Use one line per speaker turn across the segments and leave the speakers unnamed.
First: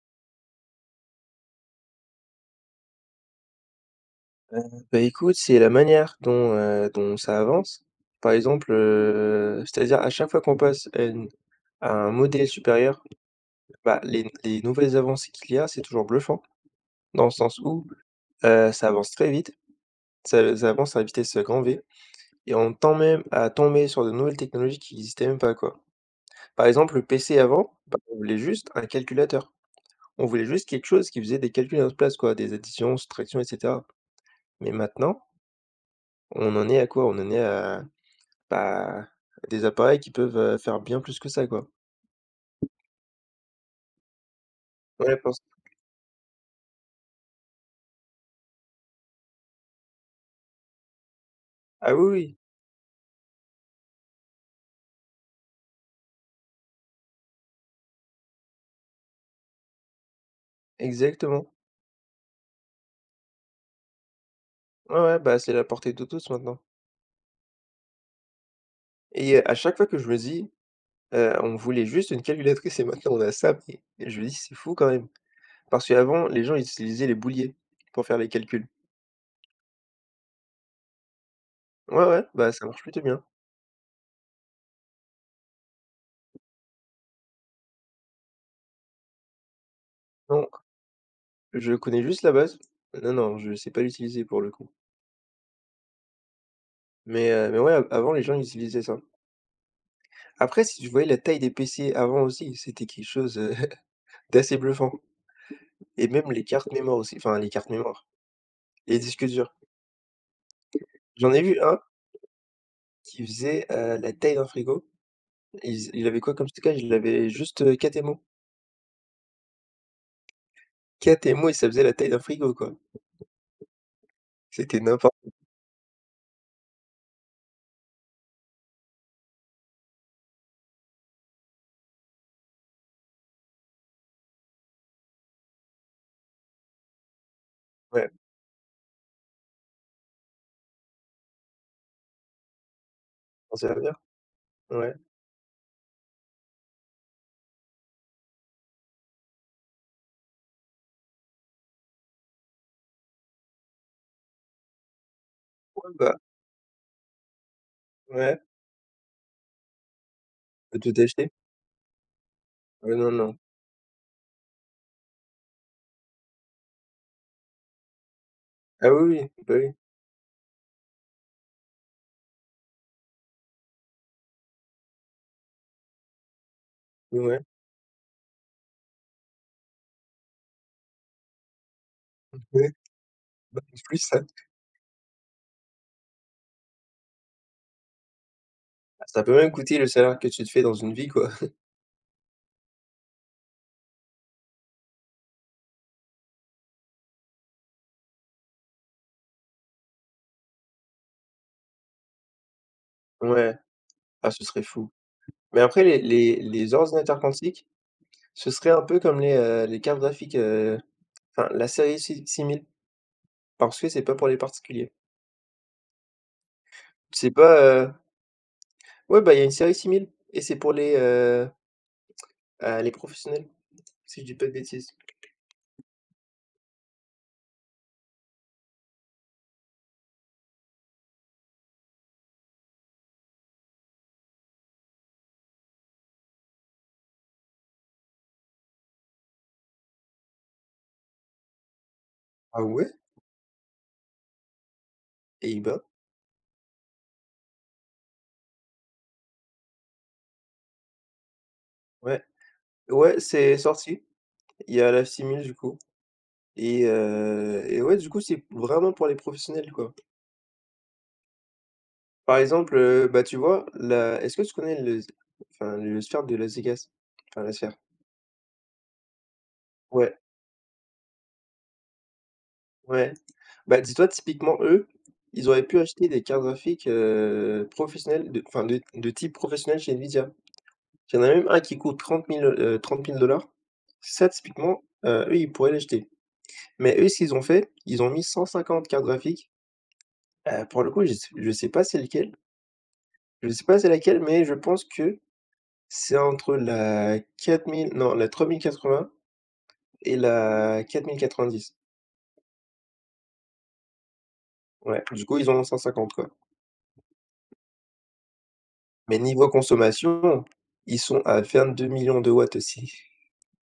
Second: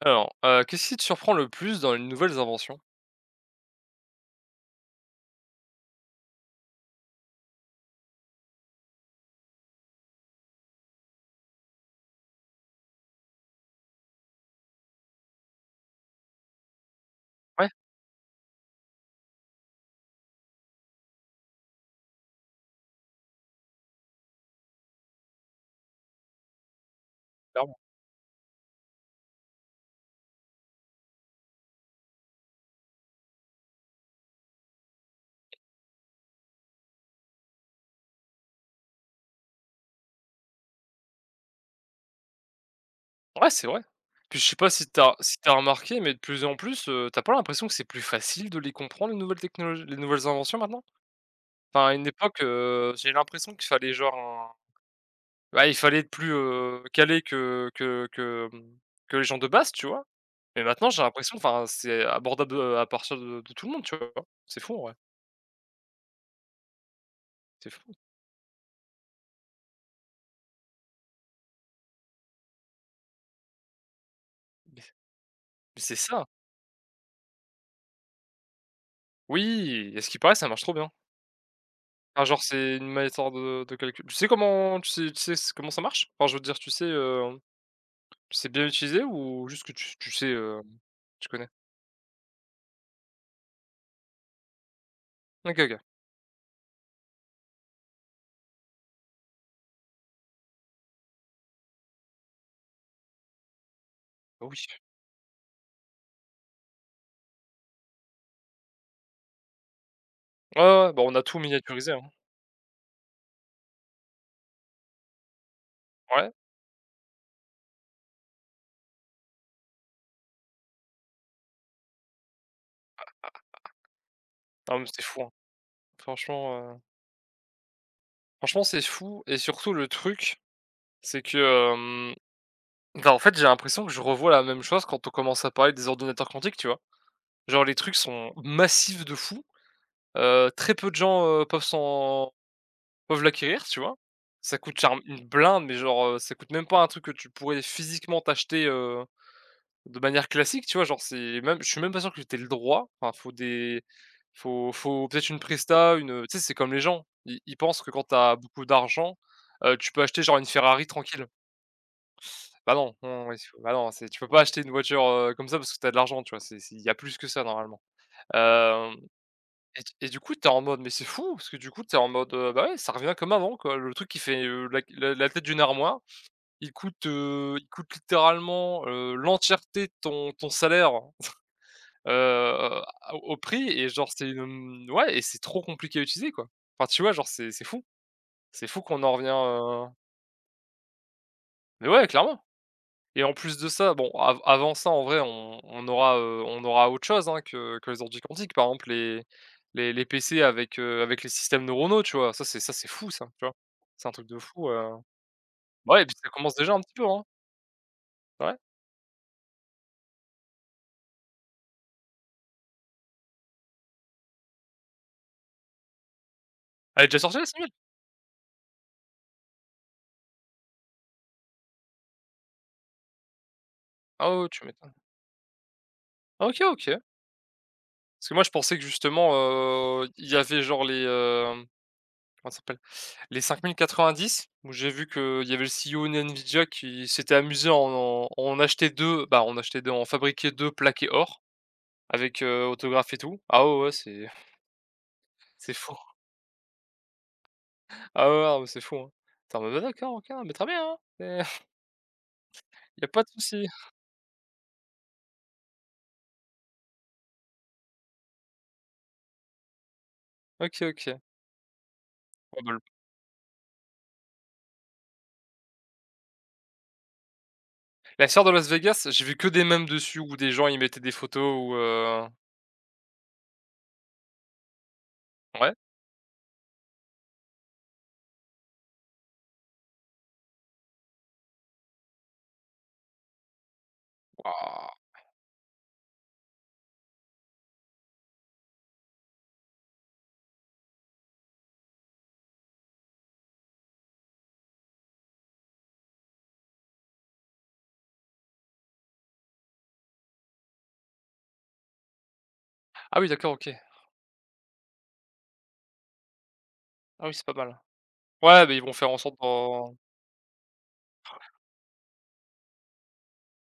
Alors, qu'est-ce qui te surprend le plus dans les nouvelles inventions?
Bah, écoute, c'est la manière dont ça avance. Par exemple, c'est-à-dire à chaque fois qu'on passe à une à un modèle supérieur, bah, les nouvelles avancées qu'il y a, c'est toujours bluffant. Dans le sens
Ouais,
où, ça avance très vite, ça avance à vitesse, grand V, et on tend même à tomber sur de nouvelles technologies qui n'existaient même pas, quoi. Par exemple, le PC avant,
clairement.
bah, on voulait juste un calculateur. On voulait juste quelque chose qui faisait des calculs à notre place, quoi, des additions, soustractions et cetera. Mais maintenant, on en est à quoi? On en est à, bah, des appareils qui peuvent, faire bien plus que ça, quoi.
Ouais, c'est vrai. Puis je sais pas si t'as,
Ouais, parce
remarqué, mais de plus en plus, tu pas l'impression que c'est plus facile de les comprendre les nouvelles technologies les nouvelles inventions maintenant? Enfin, à
ah
une
oui, oui,
époque, j'ai l'impression qu'il fallait genre un bah, il fallait être plus, calé que que les gens de base, tu vois? Mais maintenant j'ai l'impression,
exactement.
enfin, c'est abordable, à partir de tout le monde, tu vois? C'est fou, ouais.
Ouais, ouais, bah, c'est la portée de tous maintenant,
C'est fou.
et à chaque fois que je me dis: «On voulait juste une calculatrice et maintenant on a ça», mais je me dis: «C'est fou
Mais
quand même».
mais
Parce
c'est ça.
qu'avant, les gens ils utilisaient les bouliers pour faire les calculs.
Oui, et ce qui paraît, ça marche trop bien.
Ouais,
Enfin,
ouais,
genre,
bah, ça
c'est
marche
une
plutôt bien.
méthode, de calcul. Tu sais comment tu sais s comment ça marche? Enfin, je veux dire, tu sais bien utiliser ou juste que tu sais,
Non,
tu connais?
je connais juste la base. Non, non, je sais pas l'utiliser pour le coup.
OK, OK.
Mais ouais, av avant les gens ils utilisaient ça. Après, si tu voyais la taille des PC avant aussi, c'était quelque chose,
Bah, oui.
d'assez bluffant. Et même les cartes mémoire aussi, enfin les cartes mémoire, les disques durs.
Ouais, ouais, ouais, bah, on a
J'en
tout
ai vu un
miniaturisé, hein.
qui faisait, la taille d'un frigo. Il avait
Ouais.
quoi comme stockage? Il avait juste, 4 émaux. 4 émaux, et ça faisait la taille d'un frigo, quoi.
Non,
C'était
mais c'est
n'importe
fou,
quoi.
hein. Franchement, heu, franchement, c'est fou et surtout le truc, c'est que, hem, bah, en fait, j'ai l'impression que je revois la même chose quand on commence à parler des ordinateurs quantiques, tu vois? Genre, les trucs
Ouais,
sont massifs de fou, très peu de gens, peuvent
pour
l'acquérir,
se
tu vois?
servir.
Ça coûte
Ouais.
charm une blinde, mais genre, ça coûte même pas un truc que tu pourrais physiquement t'acheter, de manière classique, tu vois? Genre, c'est même je suis même pas sûr que tu le droit. Enfin, faut des faut faut peut-être une
Ouais,
presta,
bah,
tu sais, c'est comme les gens, ils pensent que quand t'as
ouais,
beaucoup d'argent, tu peux acheter genre une
tu
Ferrari
tout
tranquille.
acheter.
Bah non,
Ouais, non,
non, non, il
non.
bah non, c'est tu peux pas acheter une voiture, comme ça parce que t'as de l'argent, tu vois? C'est Il y a plus que ça normalement.
Ah oui, oui, bah, oui.
Et du coup, t'es en mode mais c'est fou, parce que du coup, t'es en mode, bah, ouais, ça revient comme avant, quoi. Le truc qui fait, la tête d'une armoire, il coûte,
Oui, ouais.
heu, il coûte littéralement, l'entièreté de ton salaire,
Ouais,
à au
bah,
prix
en
et
plus
genre
ça
ouais et c'est trop compliqué à utiliser, quoi. Enfin, tu vois, genre, c'est fou. C'est fou qu'on en
ça
revient,
peut même coûter le salaire que tu te fais dans une vie, quoi.
mais ouais, clairement. Et en plus de ça, bon, av avant ça, en vrai, on aura autre chose, hein, que les ordi quantiques. Par exemple, les PC avec les systèmes neuronaux, tu vois? Ça, c'est fou, ça, tu vois?
Ouais.
C'est un truc
Ah,
de
ce serait
fou,
fou. Mais après
bah,
les
ouais, et puis ça
les
commence déjà
les
un petit peu,
ordinateurs
hein.
quantiques, ce
Ouais.
serait un peu comme les cartes graphiques, enfin la série si 6000, parce que c'est pas pour les particuliers.
Elle est déjà
C'est
sortie, la
pas,
simule?
ouais, bah, il y a une série 6000 et c'est pour les professionnels, si je
Ah
dis
ouais,
pas
ouais,
de
tu m'étonnes.
bêtises.
Ah OK, OK. Parce que moi, je pensais que justement, il y avait genre comment ça s'appelle? Les 5090 où j'ai vu qu'il y avait le CEO Nvidia qui s'était amusé à en acheter 2, en fabriquer 2 plaqués or. Avec,
Ah ouais?
autographe et tout. Ah ouais, ouais, c'est
Eh
c'est
bah
fou. Ah ouais, ouais, c'est fou, hein. Tu en mode: «Ah d'accord, OK, mais très bien, hein, c'est
ouais.
il y a
Ouais,
pas de
c'est
souci».
sorti. Il y a la simule du coup, et ouais, du coup, c'est vraiment pour les professionnels, quoi.
OK, OK.
Par
Ah bah,
exemple,
le
bah, tu vois, la est-ce que tu connais le enfin, le sphère de Las Vegas? Enfin, la sphère.
la sœur de Las Vegas, j'ai vu que des mèmes
Ouais,
dessus où des gens, ils mettaient des photos
ouais. Bah, dis-toi typiquement eux, ils auraient
ouais?
pu acheter des cartes graphiques, professionnelles de enfin, de type professionnel chez Nvidia. Il y en a même un qui coûte 30 000, 30 000 dollars. Ça typiquement,
Waouh!
eux, ils pourraient l'acheter. Mais eux, ce qu'ils ont fait, ils ont mis 150 cartes graphiques. Pour le coup, je sais pas c'est lequel, je sais pas c'est laquelle, mais je pense que c'est entre la 4000 non, la 3080 et la quatre quatre-vingt-dix. Mille quatre-vingt-dix.
Ah oui, d'accord, OK.
Ouais, du coup, ils en ont 150 quoi.
Ah oui, c'est pas mal. Ouais, mais ils vont faire en
Mais
sorte
niveau
d'en
consommation, ils sont à 22 deux millions de watts aussi.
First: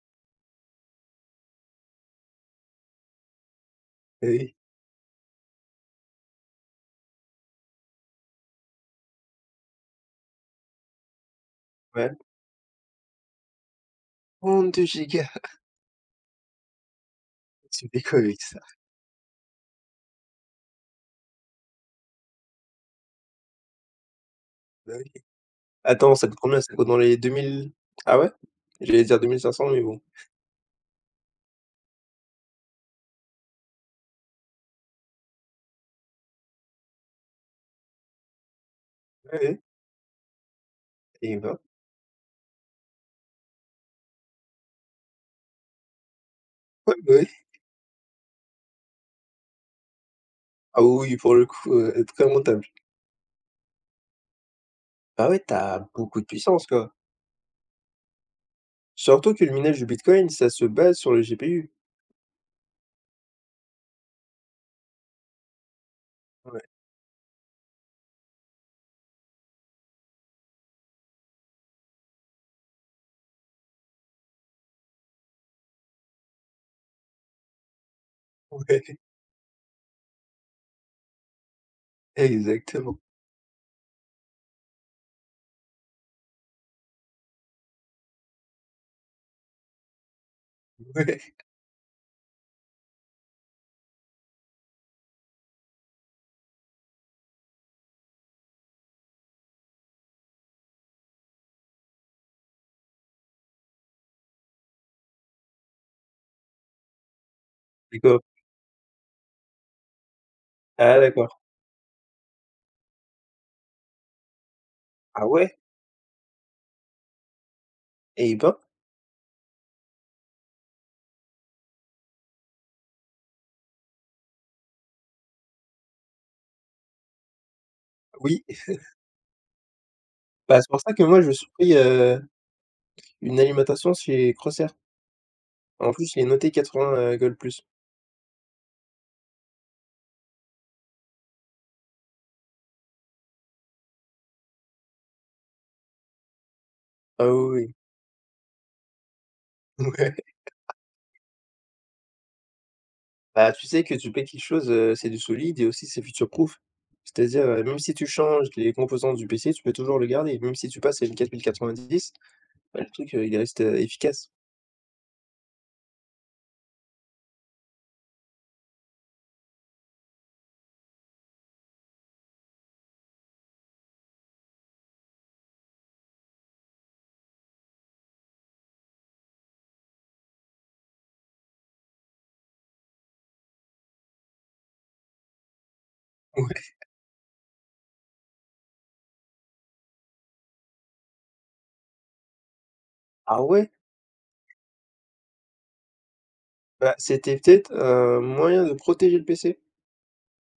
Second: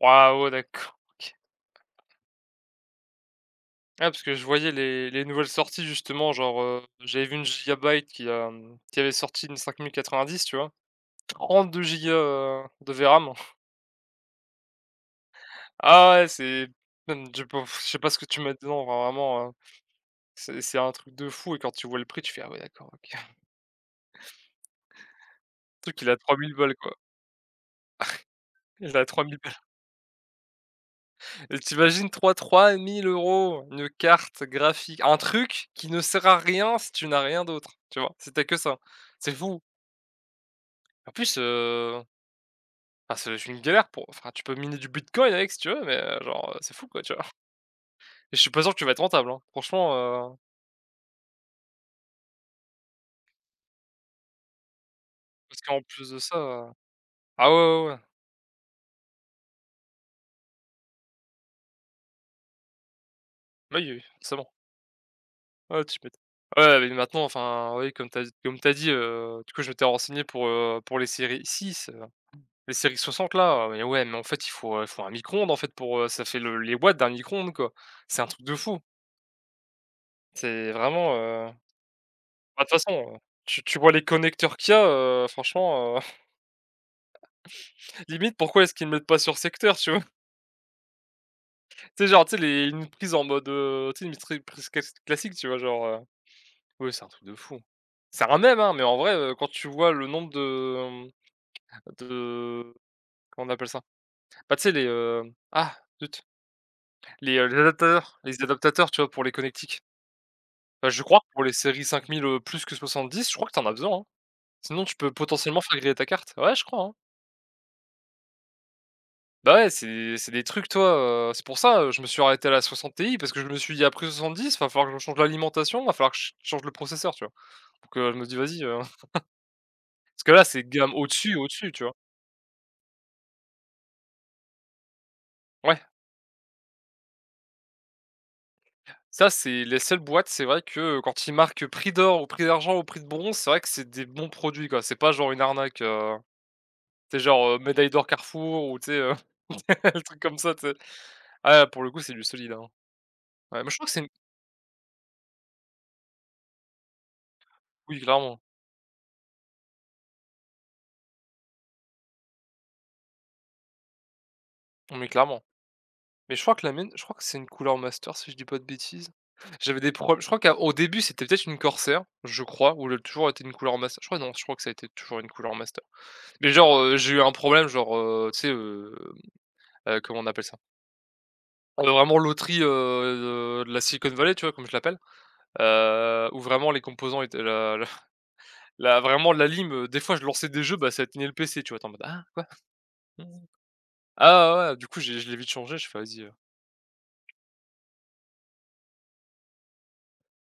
waouh, ouais, d'accord, OK. Ouais, parce
Eh
que je
oui,
voyais les nouvelles sorties justement, genre, j'avais vu une Gigabyte qui avait sorti une 5090, tu vois? 32 gigas,
ouais.
de VRAM.
Deux gigas,
Ah ouais, c'est même je peux je
tu
sais
fais
pas ce
quoi
que tu
avec
mets
ça?
dedans, enfin vraiment, c'est un truc de fou et quand tu vois le prix, tu fais: «Ah ouais, d'accord, OK».
Bah oui.
Le truc, il
Attends,
a
ça
trois
coûte
mille
combien? Ça
balles,
coûte
quoi.
dans les 2000. Ah ouais?
Il
J'allais
a
dire
trois
deux
mille
mille
balles
cinq cents, mais bon.
et tu imagines 3000 euros une carte graphique, un truc qui ne sert à rien si tu n'as rien d'autre, tu vois? C'était que ça. C'est
Ouais,
fou.
ouais,
En plus,
et ben,
enfin, c'est une galère pour enfin, tu peux miner du bitcoin avec si tu veux, mais genre, c'est fou,
ouais,
quoi, tu
bah
vois?
oui.
Et je suis pas sûr que tu vas être rentable, hein. Franchement,
Ah oui, pour le coup, très rentable. Bah ouais, tu
parce
as
qu'en plus de
beaucoup de
ça,
puissance quoi.
ah ouais, ouais, ouais.
Surtout que le minage du bitcoin, ça se base sur le GPU.
Oui, oui, forcément. Ouais, tu m'étonnes.
Ouais,
Ouais, mais maintenant, enfin, oui, comme t'as dit, du coup, je m'étais renseigné pour les séries 60 là, mais ouais, mais en fait, il faut un micro-ondes, en fait, pour, ça fait le les watts d'un micro-ondes, quoi. C'est un truc de fou.
ouais,
C'est vraiment, bah, de toute
exactement.
façon, tu vois les connecteurs qu'il y a, franchement, limite, pourquoi est-ce qu'ils ne mettent pas sur secteur, tu vois?
Ouais,
Tu sais, genre, tu sais, les une prise en mode, tu sais, une tri prise classique, tu vois? Genre, ouais, c'est un truc de fou. C'est un même hein, mais en vrai, quand tu vois le nombre de, De comment on appelle ça? Bah, tu sais les, ah zut, les, les adaptateurs
d'accord.
les adaptateurs, tu vois, pour les connectiques. Bah,
Ah
je crois que
d'accord.
pour les séries 5000, plus que 70 je crois que t'en as besoin, hein. Sinon tu peux
Ah ouais?
potentiellement faire griller ta carte. Ouais, je crois, hein.
Eh ben,
Bah, ouais, c'est des trucs, toi, c'est pour ça, je me suis arrêté à la 60 Ti parce que je me suis dit: «Après 70 va falloir que je change l'alimentation, va falloir que je change le processeur», tu vois? Donc, je me dis:
oui.
«Vas-y», parce que là,
Bah,
c'est
c'est pour
gamme
ça que moi, je
au-dessus,
suis
au-dessus,
pris,
tu vois?
une alimentation chez Crosshair.
Ouais.
En plus, il est noté 80, gold plus.
Ça, c'est les seules boîtes, c'est vrai que, quand ils marquent prix d'or ou prix d'argent ou prix de bronze, c'est vrai que c'est des bons produits, quoi. C'est pas genre une arnaque, tu
Ah
genre,
oui, oui.
médaille d'or Carrefour ou tu sais, le truc
Ouais.
comme ça, tu sais? Ah, pour le coup, c'est du solide, hein.
Bah,
Ouais,
tu
mais je
sais
crois que
que
c'est une
tu payes quelque chose, c'est du solide, et aussi c'est future-proof. C'est-à-dire, même si
oui,
tu
clairement.
changes les composants du PC, tu peux toujours le garder. Même si tu passes à une 4090, bah, le truc, il reste, efficace.
Mais clairement. Mais je crois que la mienne, je crois que c'est une couleur master, si je dis pas de bêtises. J'avais des problèmes je crois qu'au début, c'était peut-être une corsair, je crois, ou elle a toujours été une couleur master. Je crois non, je crois que ça a été toujours une couleur master. Mais genre, j'ai eu un problème genre, tu sais, comment on appelle ça? Vraiment loterie, de la Silicon Valley, tu vois? Comme je l'appelle, où
Ouais.
vraiment les composants étaient la lime, des fois je lançais des jeux, bah, ça éteignait le PC, tu vois? Tu en mode: «Ah quoi? Mmh.
Ah ouais?
Ah ouais, ouais, ouais, du coup j'ai je l'ai vite changé, je fait: «Vas-y»
Bah, c'était peut-être un moyen de protéger le PC.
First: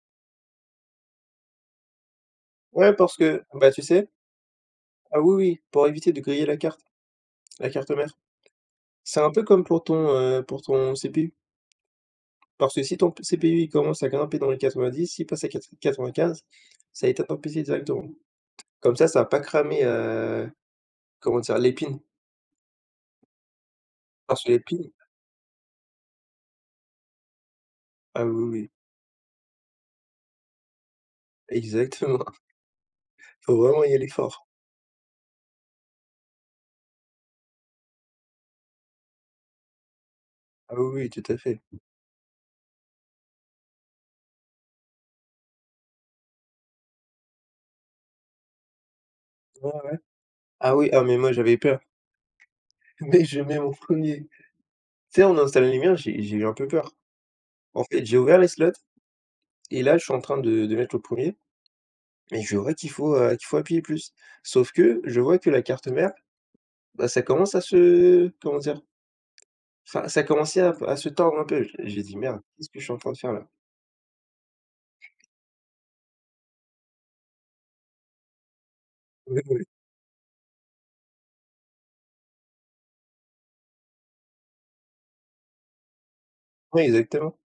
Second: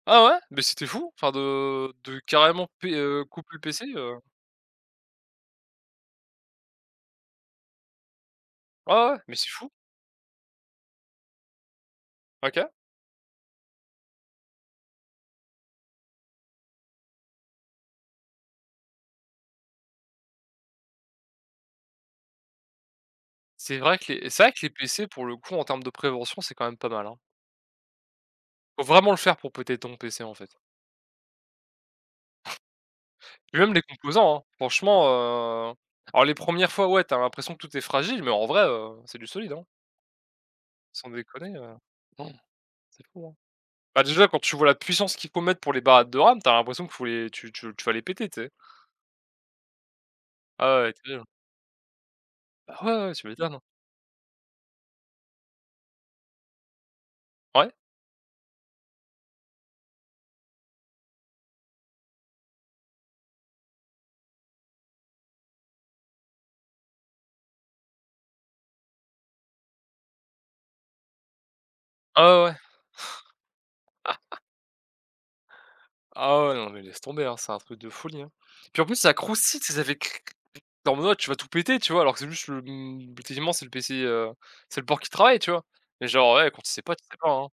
ah ouais, mais c'était fou, enfin de carrément
Ouais,
p
parce que
couper le
bah, tu
PC,
sais ah oui, oui, pour éviter de griller la carte mère.
ouais, ouais,
C'est un
mais
peu
c'est
comme
fou.
pour ton CPU.
OK.
Parce que si ton C p CPU, il commence à grimper dans les 90, s'il passe à 95, ça éteint ton PC directement. Comme ça va pas cramer, comment dire? L'épine.
C'est vrai que les c'est
Parce
vrai
que
que les
l'épine
PC pour le coup en termes de prévention, c'est quand même pas mal, hein.
ah oui, oui,
Faut vraiment le faire pour péter ton PC en fait.
exactement. Faut
Puis même les
vraiment y aller
composants, hein,
fort.
franchement, heu, alors les premières fois, ouais, t'as l'impression que tout est fragile, mais en vrai, c'est du solide, hein,
Ah oui,
sans
oui, tout à
déconner,
fait.
c'est fou, hein. Bah, déjà quand tu vois la puissance qu'il faut mettre pour les barrettes de RAM, t'as l'impression qu'il faut les tu vas les péter, tu sais?
Ouais, ouais. Ah
Ah
oui,
ouais,
ah mais
terrible.
moi j'avais peur.
Bah, ouais, ouais,
Mais
tu
je
m'étonnes,
mets
hein.
mon premier. Tu sais, on a installé les miens, j'ai eu un peu peur.
Ouais.
En fait, j'ai ouvert les slots, et là, je suis en train de mettre le premier. Er Et je vois qu'il faut appuyer plus. Sauf que je vois que la carte mère, bah, ça commence à se comment dire? Enfin, ça commençait à se tordre un peu. J'ai dit:
Ah
«Merde,
ouais, ouais.
qu'est-ce que je suis en train de faire là?»
Ah ouais, non, mais laisse tomber, hein, c'est un truc de folie, hein. Puis en plus ça
Ouais,
croustille,
ouais.
tu sais, ça fait en mode tu vas tout péter, tu vois? Alors que c'est juste le, effectivement c'est le PC, c'est le port qui travaille, tu vois? Mais genre, ouais, quand
Ouais,
tu sais pas,
exactement.
hein.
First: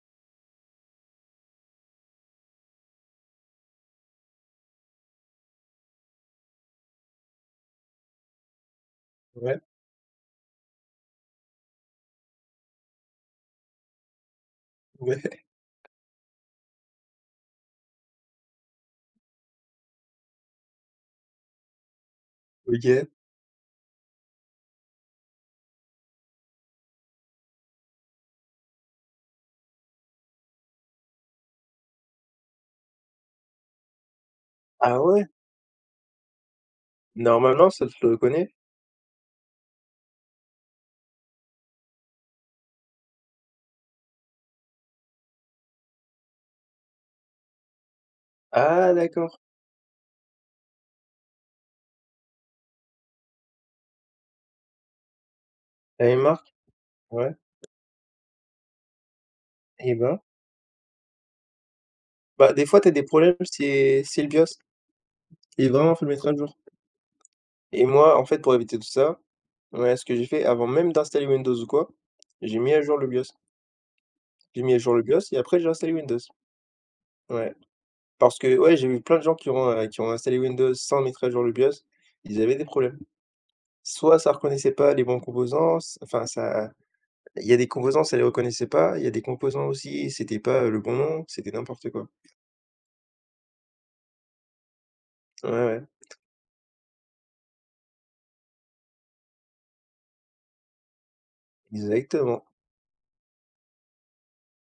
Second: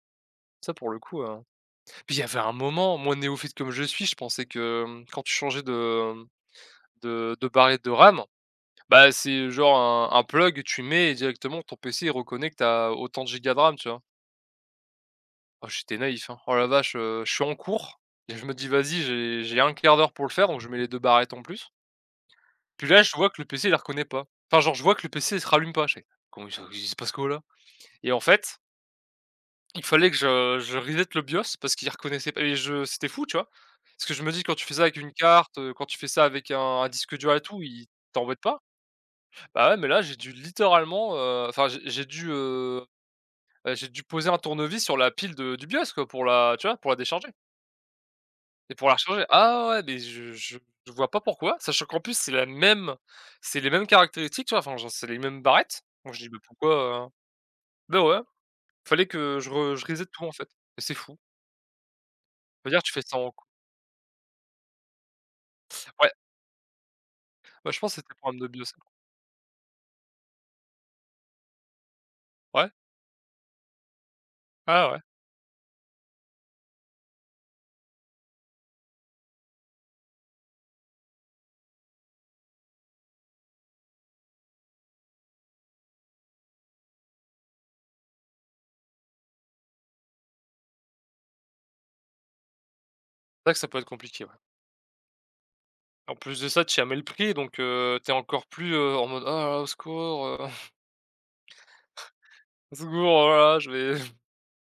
Ça pour le coup. Puis il y avait un moment, moi néophyte comme je suis, je pensais que, quand tu changeais de, de barrette de RAM, bah, c'est
Ouais,
genre un plug, tu mets et directement ton PC il reconnaît que t'as autant de gigas de RAM, tu vois?
ouais,
Oh j'étais naïf, hein. Oh la vache, je suis en cours et je me dis: «Vas-y, j'ai 1/4 d'heure pour le faire», donc je mets les 2 barrettes en plus. Puis là,
OK.
je vois que le PC il la reconnaît pas. Enfin genre je vois que le PC il se rallume pas, je fais: «Comment il se passe quoi là?» et en fait il fallait que je reset le BIOS parce qu'il reconnaissait pas et je c'était fou, tu vois? Parce que je me dis quand tu fais ça avec
Ah
une
ouais?
carte, quand tu fais ça avec un disque dur et tout,
Normalement,
il
ça te le
t'embête
reconnaît?
pas. Bah, ouais, mais là, j'ai dû littéralement, j'ai dû, j'ai dû poser un tournevis sur la pile de du BIOS, quoi, pour la tu vois? Pour la décharger et pour
Ah
la recharger.
d'accord.
Ah ouais, mais je vois pas pourquoi, sachant qu'en plus c'est les mêmes caractéristiques, tu vois? Enfin, genre, c'est les mêmes barrettes.
Tu
Donc
une
je dis: «Mais
marque?
pourquoi,»
Ouais.
Bah, ouais, fallait que je
Et
reset
ben,
tout, en fait, et c'est fou.
bah, des
Je veux
fois,
dire,
t'as
tu fais
des
ça en
problèmes, c'est le BIOS et vraiment, faut
ouais.
le mettre à jour.
Bah, je
Et
pense que c'était
moi, en
pour un
fait,
de
pour
bio, ça.
éviter tout ça, ouais, ce que j'ai fait avant même d'installer Windows ou quoi, j'ai
Ouais,
mis à jour le BIOS. J'ai mis à
ah ouais,
jour
ouais.
le BIOS et après j'ai installé Windows. Ouais. Parce que ouais, j'ai vu plein de gens qui ont installé Windows sans mettre à jour le BIOS, ils avaient des problèmes. Soit ça reconnaissait pas les bons composants, s enfin ça il y a des composants, ça les reconnaissait pas, il y a des composants aussi, c'était pas, le bon nom, c'était n'importe quoi.
C'est vrai que ça peut être compliqué, ouais.
Ouais, ouais,
En plus de ça, tu y as mis le prix donc tu encore plus, en mode: «Oh au secours,
exactement.
au secours, oh là là, je vais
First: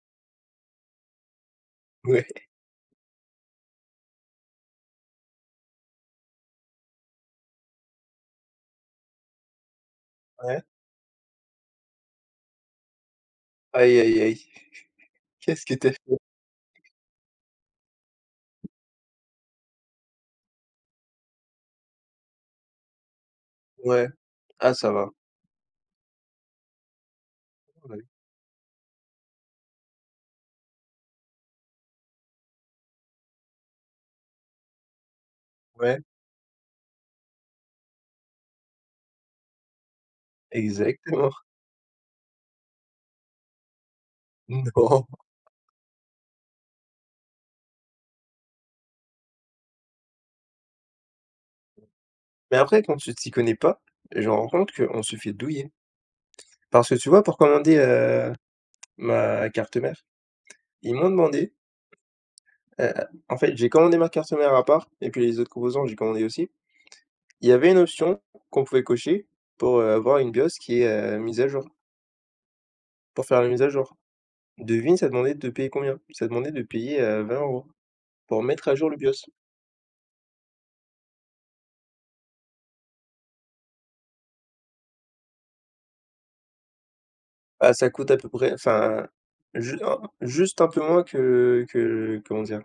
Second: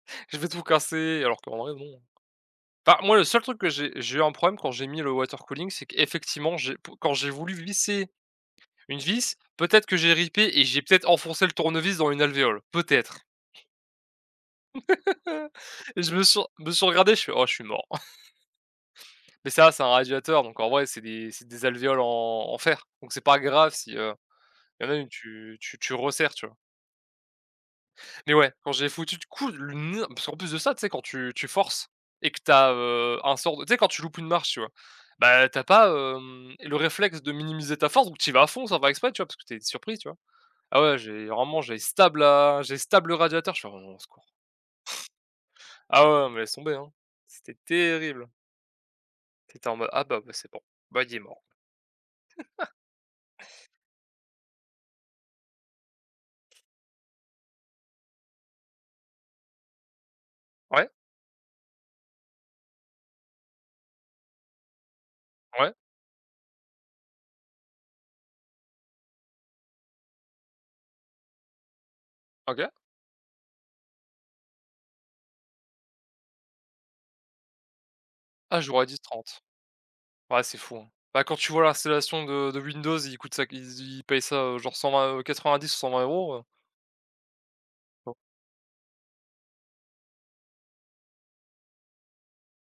je vais tout casser», alors qu'en vrai, non.
Ouais,
Bah, moi, le seul truc que j'ai eu un problème quand j'ai mis le water cooling, c'est qu'effectivement, j'ai pou quand j'ai voulu visser une vis, peut-être que j'ai ripé
ouais.
et j'ai peut-être enfoncé le tournevis dans une alvéole, peut-être.
Aïe, aïe, aïe. Qu'est-ce que t'as
Et je
fait?
me suis me suis regardé, je fais: «Oh, je suis mort». Mais ça, c'est un radiateur donc en vrai, c'est des alvéoles en en fer donc c'est pas grave si, il
Ouais. Ah
y en
ça
a une,
va.
tu tu resserres, tu vois?
Ouais.
Mais ouais, quand j'ai foutu de coup le nez parce qu'en plus de ça, tu sais, quand tu forces et que t'as as, un sort de tu sais, quand tu loupes une marche, tu vois? Bah, t'as pas,
Ouais,
le réflexe de minimiser ta force, donc tu y vas à fond sans faire exprès, tu vois? Parce que t'es es surpris, tu vois? Ah ouais, j'ai
exactement.
vraiment, j'ai stable le radiateur, je fais: «Oh non, au secours».
Non.
Ah ouais, non, mais laisse tomber, hein. C'était terrible. Tu en mode: «Ah bah, c'est bon. Bah, il est mort».
Mais après, quand tu t'y connais pas, je me rends compte qu'on se fait douiller. Parce que tu vois, pour commander, ma carte mère,
Ouais,
ils m'ont demandé, heu, en fait, j'ai commandé ma carte mère à part et puis les autres
ouais,
composants, j'ai commandé aussi. Il y avait une option qu'on pouvait cocher pour, avoir une BIOS qui est, mise à jour,
OK.
pour faire la mise à jour. Devine, ça demandait de payer combien? Ça demandait de payer, 20 € pour
Ah,
mettre à
j'aurais
jour le
dit
BIOS.
30. Ouais, c'est fou, hein. Bah, quand tu vois l'installation de Windows, il coûte ça ils payent ça, genre 120, vingt 90 ou 120 €, heu,
Ah, ça coûte
Oh.
à peu près enfin, ju un juste un peu moins que comment dire?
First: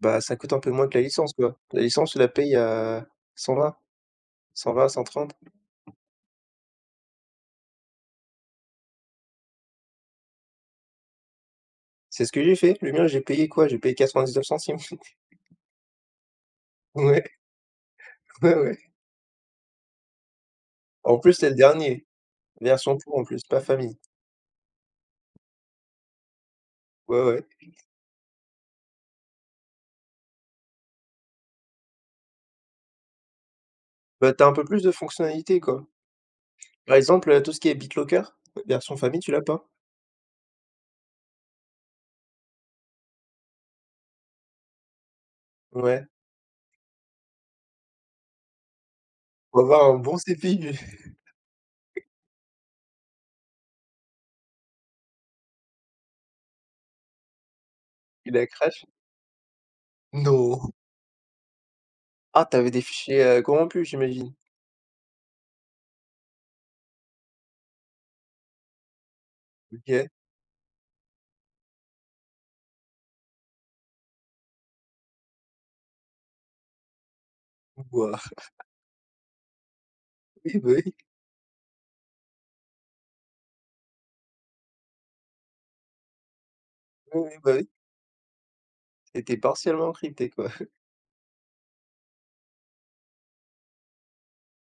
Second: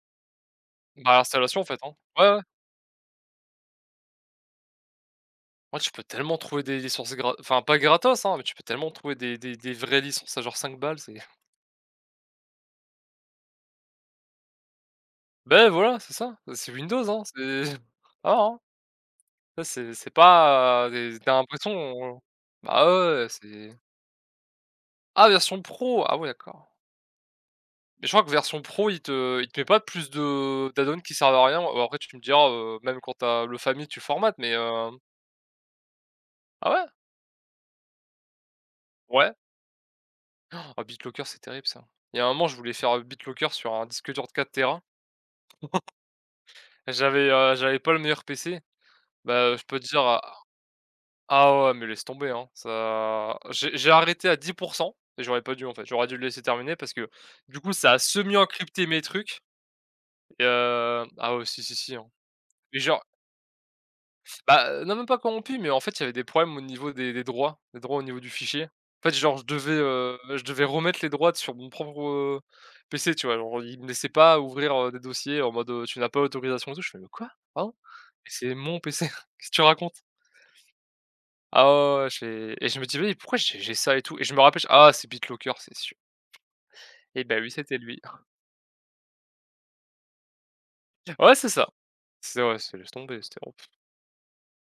Bah, ça coûte un peu moins que la
Bah,
licence, quoi.
l'installation en fait,
La
hein.
licence, tu la
Ouais, ouais.
payes à 120, 120-130.
Ouais, tu peux tellement trouver des licences grat enfin pas gratos, hein, mais tu peux tellement trouver des vraies licences à genre cinq balles, c'est
C'est ce que j'ai fait. Le mien, j'ai payé quoi? J'ai payé 99 centimes.
ben voilà, c'est ça, c'est Windows, hein,
Ouais,
c'est ah
ouais,
hein.
ouais.
Ça c'est pas des
En
tu
plus,
as
c'est le
l'impression
dernier,
on- bah,
version pro
ouais,
en
ouais,
plus, pas
c'est
famille.
ah, version pro! Ah ouais, d'accord.
Ouais, ouais.
Mais je crois que version pro, il te met pas plus de d'add-ons qui servent à rien. Ou après tu me diras, même quand t'as le famille tu
Bah,
formates,
t'as un
mais
peu plus de fonctionnalités, quoi.
ah ouais?
Par exemple, tout ce qui est BitLocker, version famille, tu
Ouais?
l'as pas.
Ah BitLocker, c'est terrible ça. Il y a un moment, je voulais faire, BitLocker sur un disque dur de 4 téra.
Ouais.
J'avais, j'avais pas le meilleur PC. Bah,
Faut
je peux te
avoir un
dire,
bon
ah
CPU.
ah ouais, mais laisse tomber, hein. Ça j'ai arrêté à 10 et j'aurais pas dû, en fait. J'aurais dû le laisser terminer parce que, du coup, ça a
Il la crash.
semi-encrypté mes trucs et
Non.
ah ouais, si, si, si, hein.
Ah, t'avais
Et
des
j'ai
fichiers, corrompus, j'imagine?
bah, non même pas corrompu, mais en fait, il y avait des problèmes au niveau des droits, des droits au niveau du fichier. En fait, genre, je devais,
OK.
heu, je devais remettre les droits sur mon propre, PC, tu vois? Genre, ils me laissaient pas ouvrir, des dossiers en mode, «Tu n'as pas l'autorisation» et tout. Je fais: «Mais quoi? Pardon?
Waouh.
Mais c'est mon PC, qu'est-ce que tu racontes?»
Oui, bah, oui.
Ah ouais, ouais, ouais, j'ai et je me dis: «Mais pourquoi j'ai ça et tout?» et je me rappelle: «Ah, c'est BitLocker, c'est sûr».
Oui,
Et
oui,
bah oui,
bah, oui.
c'était lui.
C'était partiellement encrypté, quoi.
Ouais, c'est ça. C'est ouais, c'est laisse tomber, c'était